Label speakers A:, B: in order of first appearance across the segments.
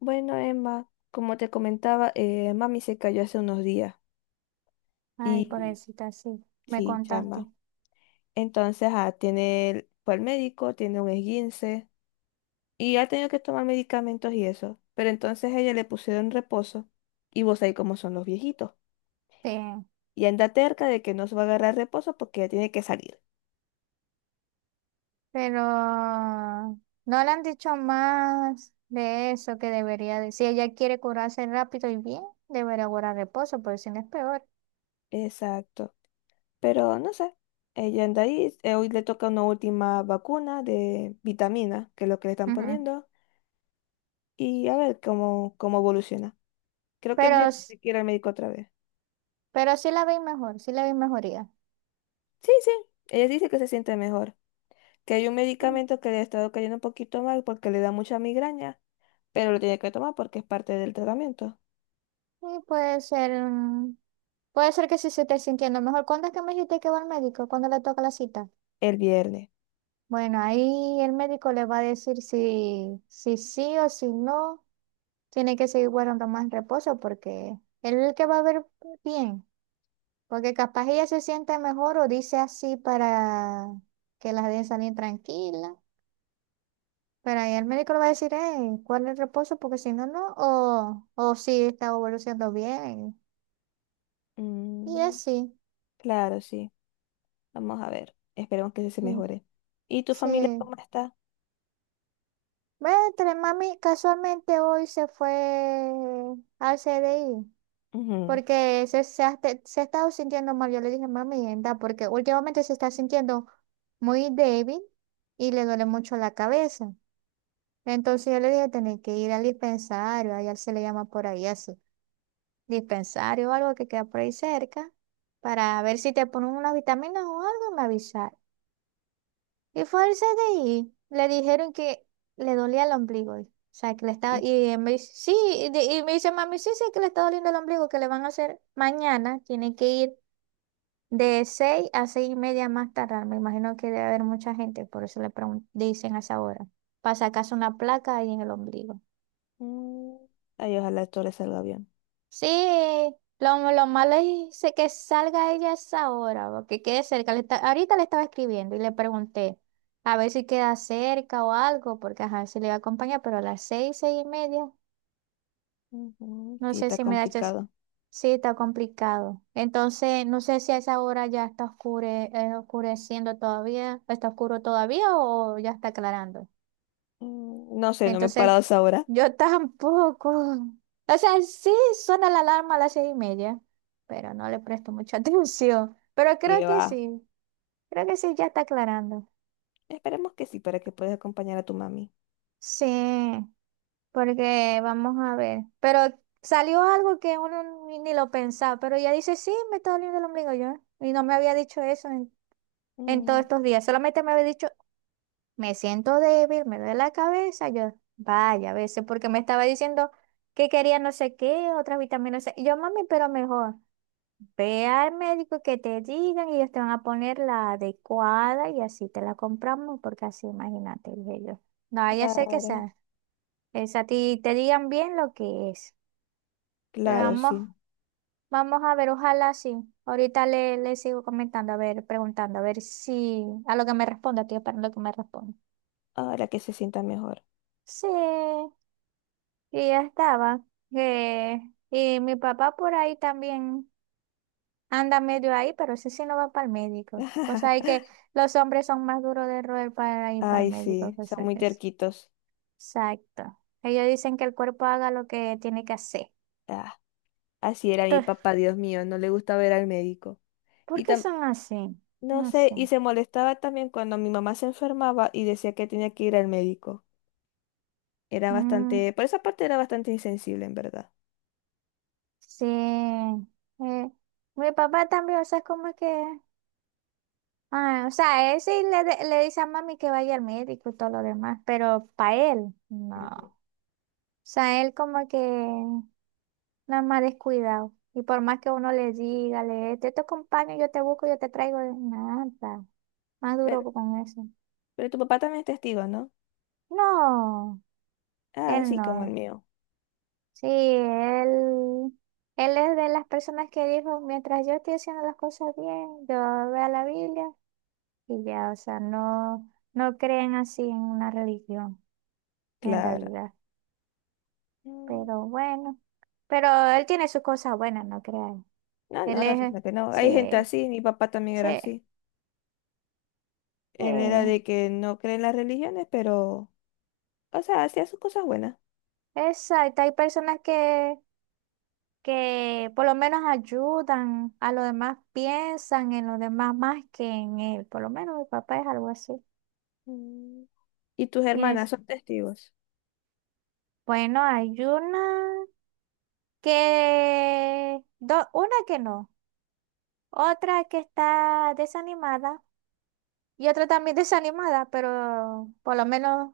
A: Bueno, Emma, como te comentaba, mami se cayó hace unos días
B: Ay,
A: y
B: pobrecita, sí, me
A: sí,
B: contaste.
A: chama. Entonces, tiene, fue al médico, tiene un esguince y ha tenido que tomar medicamentos y eso. Pero entonces a ella le pusieron reposo y vos ahí como son los viejitos.
B: Sí,
A: Y anda terca de que no se va a agarrar reposo porque ella tiene que salir.
B: pero no le han dicho más de eso que debería decir. Si ella quiere curarse rápido y bien, debería guardar reposo, porque si no es peor.
A: Exacto. Pero no sé, ella anda ahí, hoy le toca una última vacuna de vitamina, que es lo que le están
B: Ujú.
A: poniendo, y a ver cómo, cómo evoluciona. Creo que él ya
B: Pero, s-
A: tiene que ir al médico otra vez.
B: pero, sí la veis mejor, sí la veis mejoría.
A: Sí, sí, ella dice que se siente mejor, que hay un
B: Mm,
A: medicamento que le ha estado cayendo un poquito mal porque le da mucha migraña, pero lo tiene que tomar porque es parte del tratamiento.
B: Y puede ser que sí se esté sintiendo mejor. ¿Cuándo es que me dijiste que va al médico? ¿Cuándo le toca la cita?
A: El viernes.
B: Bueno, ahí el médico le va a decir si sí o si no. Tiene que seguir guardando más reposo porque él es el que va a ver bien, porque capaz ella se siente mejor o dice así para que las dejen salir tranquila, pero ahí el médico le va a decir, ¿cuál es el reposo? Porque si no, no, o si está evolucionando bien. Y
A: Mm,
B: así,
A: claro, sí. Vamos a ver. Esperemos que se
B: sí.
A: mejore. ¿Y tu familia
B: Sí.
A: cómo está?
B: Ve, entre mami, casualmente hoy se fue al C D I.
A: Ujú.
B: Porque se ha estado sintiendo mal. Yo le dije, mami, anda, porque últimamente se está sintiendo muy débil y le duele mucho la cabeza. Entonces yo le dije, tenés que ir al dispensario, allá se le llama por ahí así, dispensario o algo que queda por ahí cerca, para ver si te ponen unas vitaminas o algo, me avisar. Y fue al CDI, le dijeron que le dolía el ombligo. O sea, que le estaba,
A: Y-
B: y él me dice, sí, y me dice, mami, sí, sí, que le está doliendo el ombligo, que le van a hacer mañana, tiene que ir de 6 a 6:30 más tardar, me imagino que debe haber mucha gente, por eso le dicen a esa hora. Para sacarse una placa ahí en el ombligo.
A: mm, Ay, ojalá todo le salga bien.
B: Sí, lo malo es que salga ella a esa hora, porque quede cerca. Ahorita le estaba escribiendo y le pregunté a ver si queda cerca o algo, porque ajá, si le va a acompañar, pero a las 6, 6:30.
A: Ujú,
B: No
A: sí,
B: sé
A: está
B: si me da chance.
A: complicado.
B: Sí, está complicado. Entonces, no sé si a esa hora ya está oscureciendo todavía, está oscuro todavía o ya está aclarando.
A: Mm, no sé, no me he
B: Entonces,
A: parado a esa hora.
B: yo tampoco. O sea, sí suena la alarma a las 6:30, pero no le presto mucha atención. Pero
A: Y va.
B: creo que sí ya está aclarando.
A: Esperemos que sí, para que puedas acompañar a tu mami.
B: Sí. Porque vamos a ver. Pero salió algo que uno ni lo pensaba. Pero ella dice, sí, me está doliendo el ombligo yo. Y no me había dicho eso en todos
A: Mm.
B: estos días. Solamente me había dicho, me siento débil, me duele la cabeza. Yo, vaya, a veces, porque me estaba diciendo que quería no sé qué, otras vitaminas, no sé. Y yo, mami, pero mejor. Ve al médico que te digan y ellos te van a poner la adecuada y así te la compramos, porque así, imagínate, dije yo. No vaya a ser que
A: Claro,
B: sea. Es a ti te digan bien lo que es. Pero
A: claro,
B: vamos,
A: sí.
B: vamos a ver, ojalá sí. Ahorita le sigo comentando, a ver, preguntando, a ver si a lo que me responda, estoy esperando que me responda.
A: Ahora que se sientan mejor.
B: Sí, y ya estaba. Eh, y mi papá por ahí también anda medio ahí, pero ese sí no va para el médico. O sea, hay que los hombres son más duros de roer para ir para el
A: Ay,
B: médico,
A: sí,
B: que
A: son
B: sé
A: muy
B: que es.
A: terquitos.
B: Exacto. Ellos dicen que el cuerpo haga lo que tiene que hacer.
A: Ah, así era mi
B: Entonces,
A: papá, Dios mío, no le gustaba ir al médico.
B: ¿por
A: Y
B: qué
A: tam-
B: son así?
A: no
B: No
A: sé,
B: sé.
A: y se molestaba también cuando mi mamá se enfermaba y decía que tenía que ir al médico. Era
B: Mm.
A: bastante, por esa parte era bastante insensible, en verdad.
B: Sí, mi papá también, o sea, es como que, ah, o sea, él sí le dice a mami que vaya al médico y todo lo demás, pero para él, no.
A: Ujú.
B: O sea, él como que nada más descuidado. Y por más que uno le diga, te acompaño, yo te busco, yo te traigo, nada, más
A: Pero,
B: duro con eso.
A: pero tu papá también es testigo, ¿no?
B: No,
A: Ah,
B: él
A: sí, como el
B: no.
A: mío.
B: Sí, él es de las personas que dijo, mientras yo estoy haciendo las cosas bien, yo veo la Biblia. Y ya, o sea, no, no creen así en una religión, en
A: Claro.
B: realidad.
A: Mm,
B: Pero bueno, pero él tiene sus cosas buenas, no crean.
A: no, no,
B: Él
A: no,
B: es,
A: fíjate que no.
B: sí,
A: Hay gente así, mi papá también era
B: sí,
A: así.
B: sí.
A: Él era de que no cree en las religiones, pero, o sea, hacía sus cosas buenas.
B: Exacto, hay personas que por lo menos ayudan a los demás, piensan en los demás más que en él. Por lo menos mi papá es algo así.
A: Mm, y tus
B: Y
A: hermanas
B: es,
A: son testigos.
B: bueno, hay una que no, otra que está desanimada. Y otra también desanimada, pero por lo menos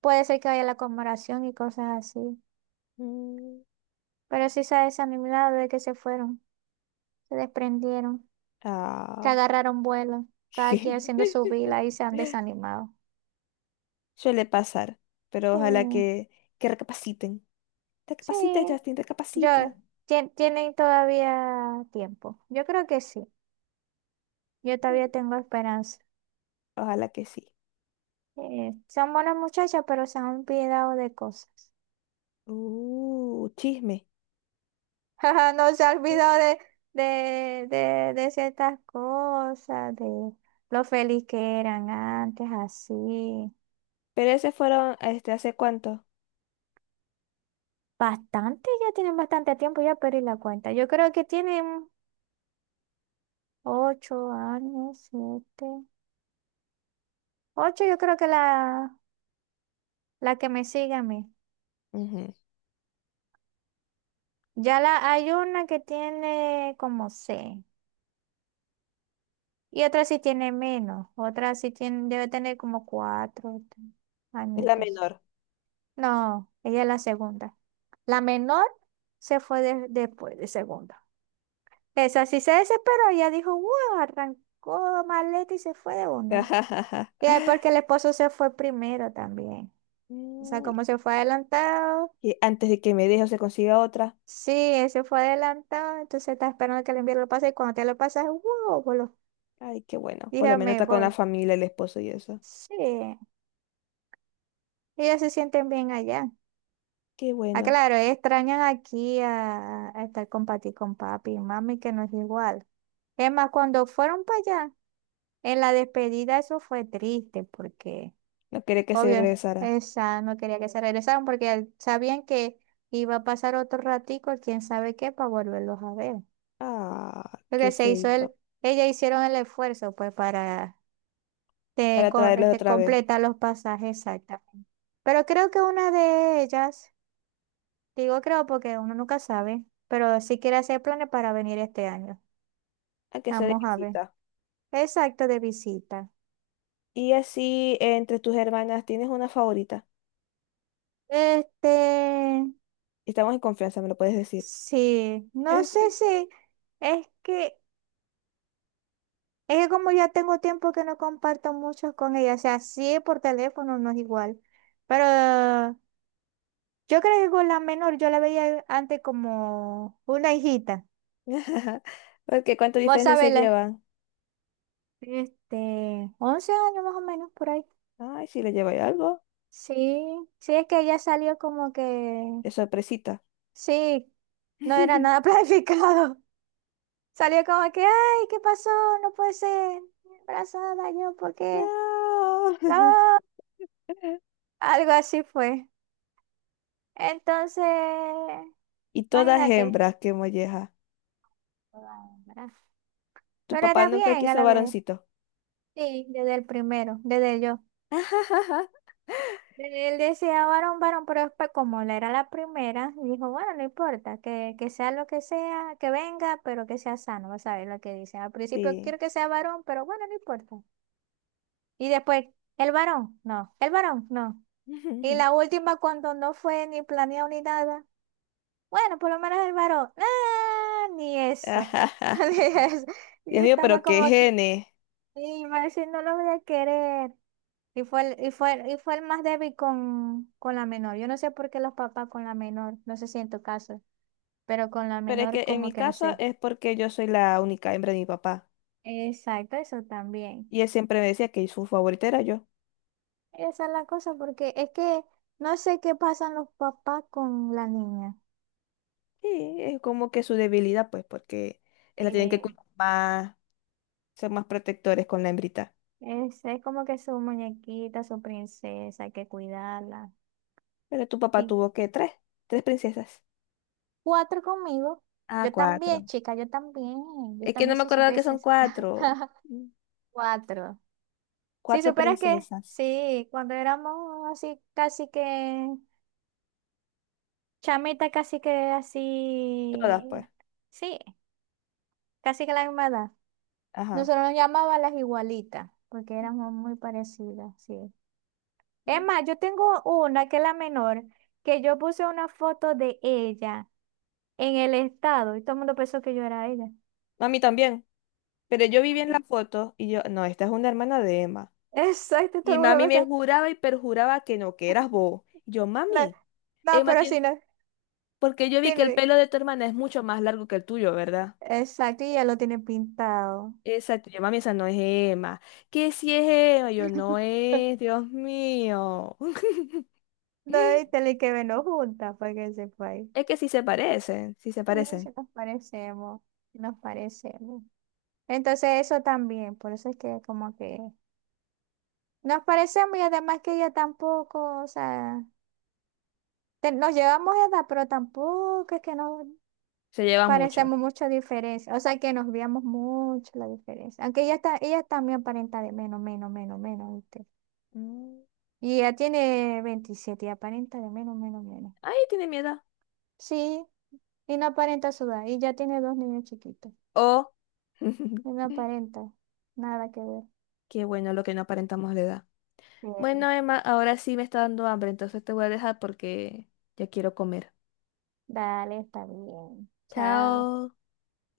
B: puede ser que haya la conmemoración y cosas así.
A: Mm.
B: Pero sí se ha desanimado de que se fueron, se desprendieron, que
A: Ah,
B: agarraron vuelo, cada quien haciendo su vida y se han desanimado.
A: suele pasar, pero
B: Sí,
A: ojalá que recapaciten.
B: sí,
A: Recapacita, Justin,
B: yo,
A: recapacita.
B: tienen todavía tiempo. Yo creo que sí, yo todavía
A: Sí.
B: tengo esperanza.
A: Ojalá que sí.
B: Son buenas muchachas, pero se han olvidado de cosas.
A: Chisme.
B: Ajá, no se ha
A: Sí.
B: olvidado de, de, de ciertas cosas, de lo feliz que eran antes, así.
A: Pero ese fueron, este, ¿hace cuánto?
B: Bastante, ya tienen bastante tiempo, ya perdí la cuenta. Yo creo que tienen 8 años, 7. 8, yo creo que la que me sigue a mí.
A: Ujú.
B: Ya hay una que tiene como seis. Y otra sí tiene menos. Otra sí tiene, debe tener como cuatro
A: Es la
B: añitos.
A: menor.
B: No, ella es la segunda. La menor se fue después de segunda. Esa sí se desesperó, ella dijo, wow, arrancó maleta y se fue de una. Y ahí porque el esposo se fue primero también. O sea,
A: Mm,
B: como se fue adelantado,
A: que antes de que me deje o se consiga otra.
B: sí, él se fue adelantado, entonces está esperando que el envío lo pase y cuando te lo pasas, wow, boludo,
A: Ay, qué bueno. Por lo
B: dije,
A: menos
B: me
A: está con la
B: voy.
A: familia, el esposo y eso.
B: Sí, ellos se sienten bien allá.
A: Qué
B: Ah,
A: bueno.
B: claro, extrañan aquí a estar con Pati, con papi y mami, que no es igual. Es más, cuando fueron para allá, en la despedida eso fue triste porque,
A: No quería que se
B: obvio,
A: regresaran.
B: esa no quería que se regresaran porque sabían que iba a pasar otro ratico, quién sabe qué, para volverlos a ver.
A: Ah,
B: Porque
A: qué feito.
B: ellas hicieron el esfuerzo pues para
A: Para traerlos otra vez.
B: completar los pasajes exactamente. Pero creo que una de ellas, digo creo porque uno nunca sabe, pero sí quiere hacer planes para venir este año.
A: A que sea de
B: Vamos a ver.
A: visita.
B: Exacto, de visita.
A: Y así, entre tus hermanas, ¿tienes una favorita?
B: Este,
A: Estamos en confianza, me lo puedes decir.
B: Sí, no sé si es que, es que como ya tengo tiempo que no comparto mucho con ella, o sea, sí por teléfono no es igual, pero yo creo que con la menor yo la veía antes como una hijita,
A: Porque ¿cuánto
B: vos
A: diferencia
B: sabés,
A: se llevan?
B: 11 años más o menos por ahí.
A: Ay, si le lleváis algo,
B: Sí, sí es que ella salió como que,
A: de sorpresita.
B: sí, no era nada planificado, salió como que, ay, ¿qué pasó? No puede ser, embarazada yo, ¿por qué? No.
A: No.
B: Algo así fue. Entonces,
A: Y todas
B: imagínate.
A: hembras, qué molleja.
B: Ah,
A: Tu
B: pero
A: papá
B: era
A: nunca
B: bien a
A: quiso
B: la vez.
A: varoncito.
B: Sí, desde el primero, desde yo. Desde él decía varón, varón, pero después, como la era la primera, dijo, bueno, no importa, que sea lo que sea, que venga, pero que sea sano, vas a ver lo que dice. Al principio
A: Sí.
B: quiero que sea varón, pero bueno, no importa. Y después, el varón, no, el varón, no. Y la última, cuando no fue ni planeado ni nada. Bueno, por lo menos el varón. Ah, ni eso.
A: Ajaja.
B: Ni eso.
A: Dios
B: Yo
A: mío,
B: estaba
A: pero qué
B: como que,
A: genes.
B: y me decía, no lo voy a querer. Y fue el más débil con la menor. Yo no sé por qué los papás con la menor, no sé si en tu caso, pero con la
A: Pero es
B: menor
A: que en
B: como
A: mi
B: que no
A: caso
B: sé.
A: es porque yo soy la única hembra de mi papá.
B: Exacto, eso también.
A: Y él siempre me decía que su favorita era yo.
B: Esa es la cosa, porque es que no sé qué pasan los papás con la niña.
A: Y es como que su debilidad, pues, porque él la tienen que
B: Sí,
A: cuidar más, ser más protectores con la hembrita.
B: es como que su muñequita, su princesa, hay que cuidarla.
A: Pero tu papá tuvo que tres, tres princesas.
B: Cuatro conmigo.
A: Ah,
B: Yo también,
A: cuatro.
B: chica, yo también. Yo
A: Es que no
B: también
A: me
B: soy su
A: acordaba que son
B: princesa.
A: cuatro. Mm,
B: Cuatro. Si
A: cuatro
B: supieras que,
A: princesas.
B: sí, cuando éramos así, casi que, chamita, casi que
A: Todas,
B: así,
A: pues.
B: sí, casi que la misma edad.
A: Ajá.
B: Nosotros nos llamaban las igualitas, porque éramos muy parecidas, sí. Es
A: Ujú.
B: más, yo tengo una que es la menor, que yo puse una foto de ella en el estado y todo el mundo pensó que yo era ella.
A: A mí también. Pero yo vi bien la foto y yo, no, esta es una hermana de Emma.
B: O sea, exacto, todo
A: Y
B: el mundo
A: mami me
B: pensó.
A: juraba y perjuraba que no, que eras vos. Y yo,
B: No,
A: mami,
B: no,
A: Emma
B: pero si
A: tiene...
B: no,
A: Porque yo vi que el
B: tiene-
A: pelo de tu hermana es mucho más largo que el tuyo, ¿verdad?
B: exacto, y ya lo tiene pintado.
A: Exacto. Yo, mami, esa no es Emma. ¿Qué si es Emma? Yo, no es, Dios mío.
B: No, y tal y que menos juntas para que sepáis.
A: Es que sí se parecen, sí se
B: Mm, si
A: parecen.
B: nos parecemos, si nos parecemos. Entonces eso también, por eso es que como que nos parecemos y además que ella tampoco, o sea, nos llevamos de edad, pero tampoco es que nos
A: Se llevan mucho.
B: parecemos mucho diferencia, o sea que nos veamos mucho la diferencia, aunque ella está, ella también aparenta de menos, menos, menos, menos.
A: Mm.
B: Y ya tiene 27, y aparenta de menos, menos, menos.
A: Ay, tiene miedo.
B: Sí, y no aparenta sudar. Y ya tiene dos niños chiquitos.
A: Oh.
B: Y no aparenta. Nada que ver.
A: Qué bueno lo que no aparentamos la edad.
B: Bueno,
A: Bueno, Emma, ahora sí me está dando hambre, entonces te voy a dejar porque ya quiero comer.
B: dale, está bien. Chao.
A: Chao.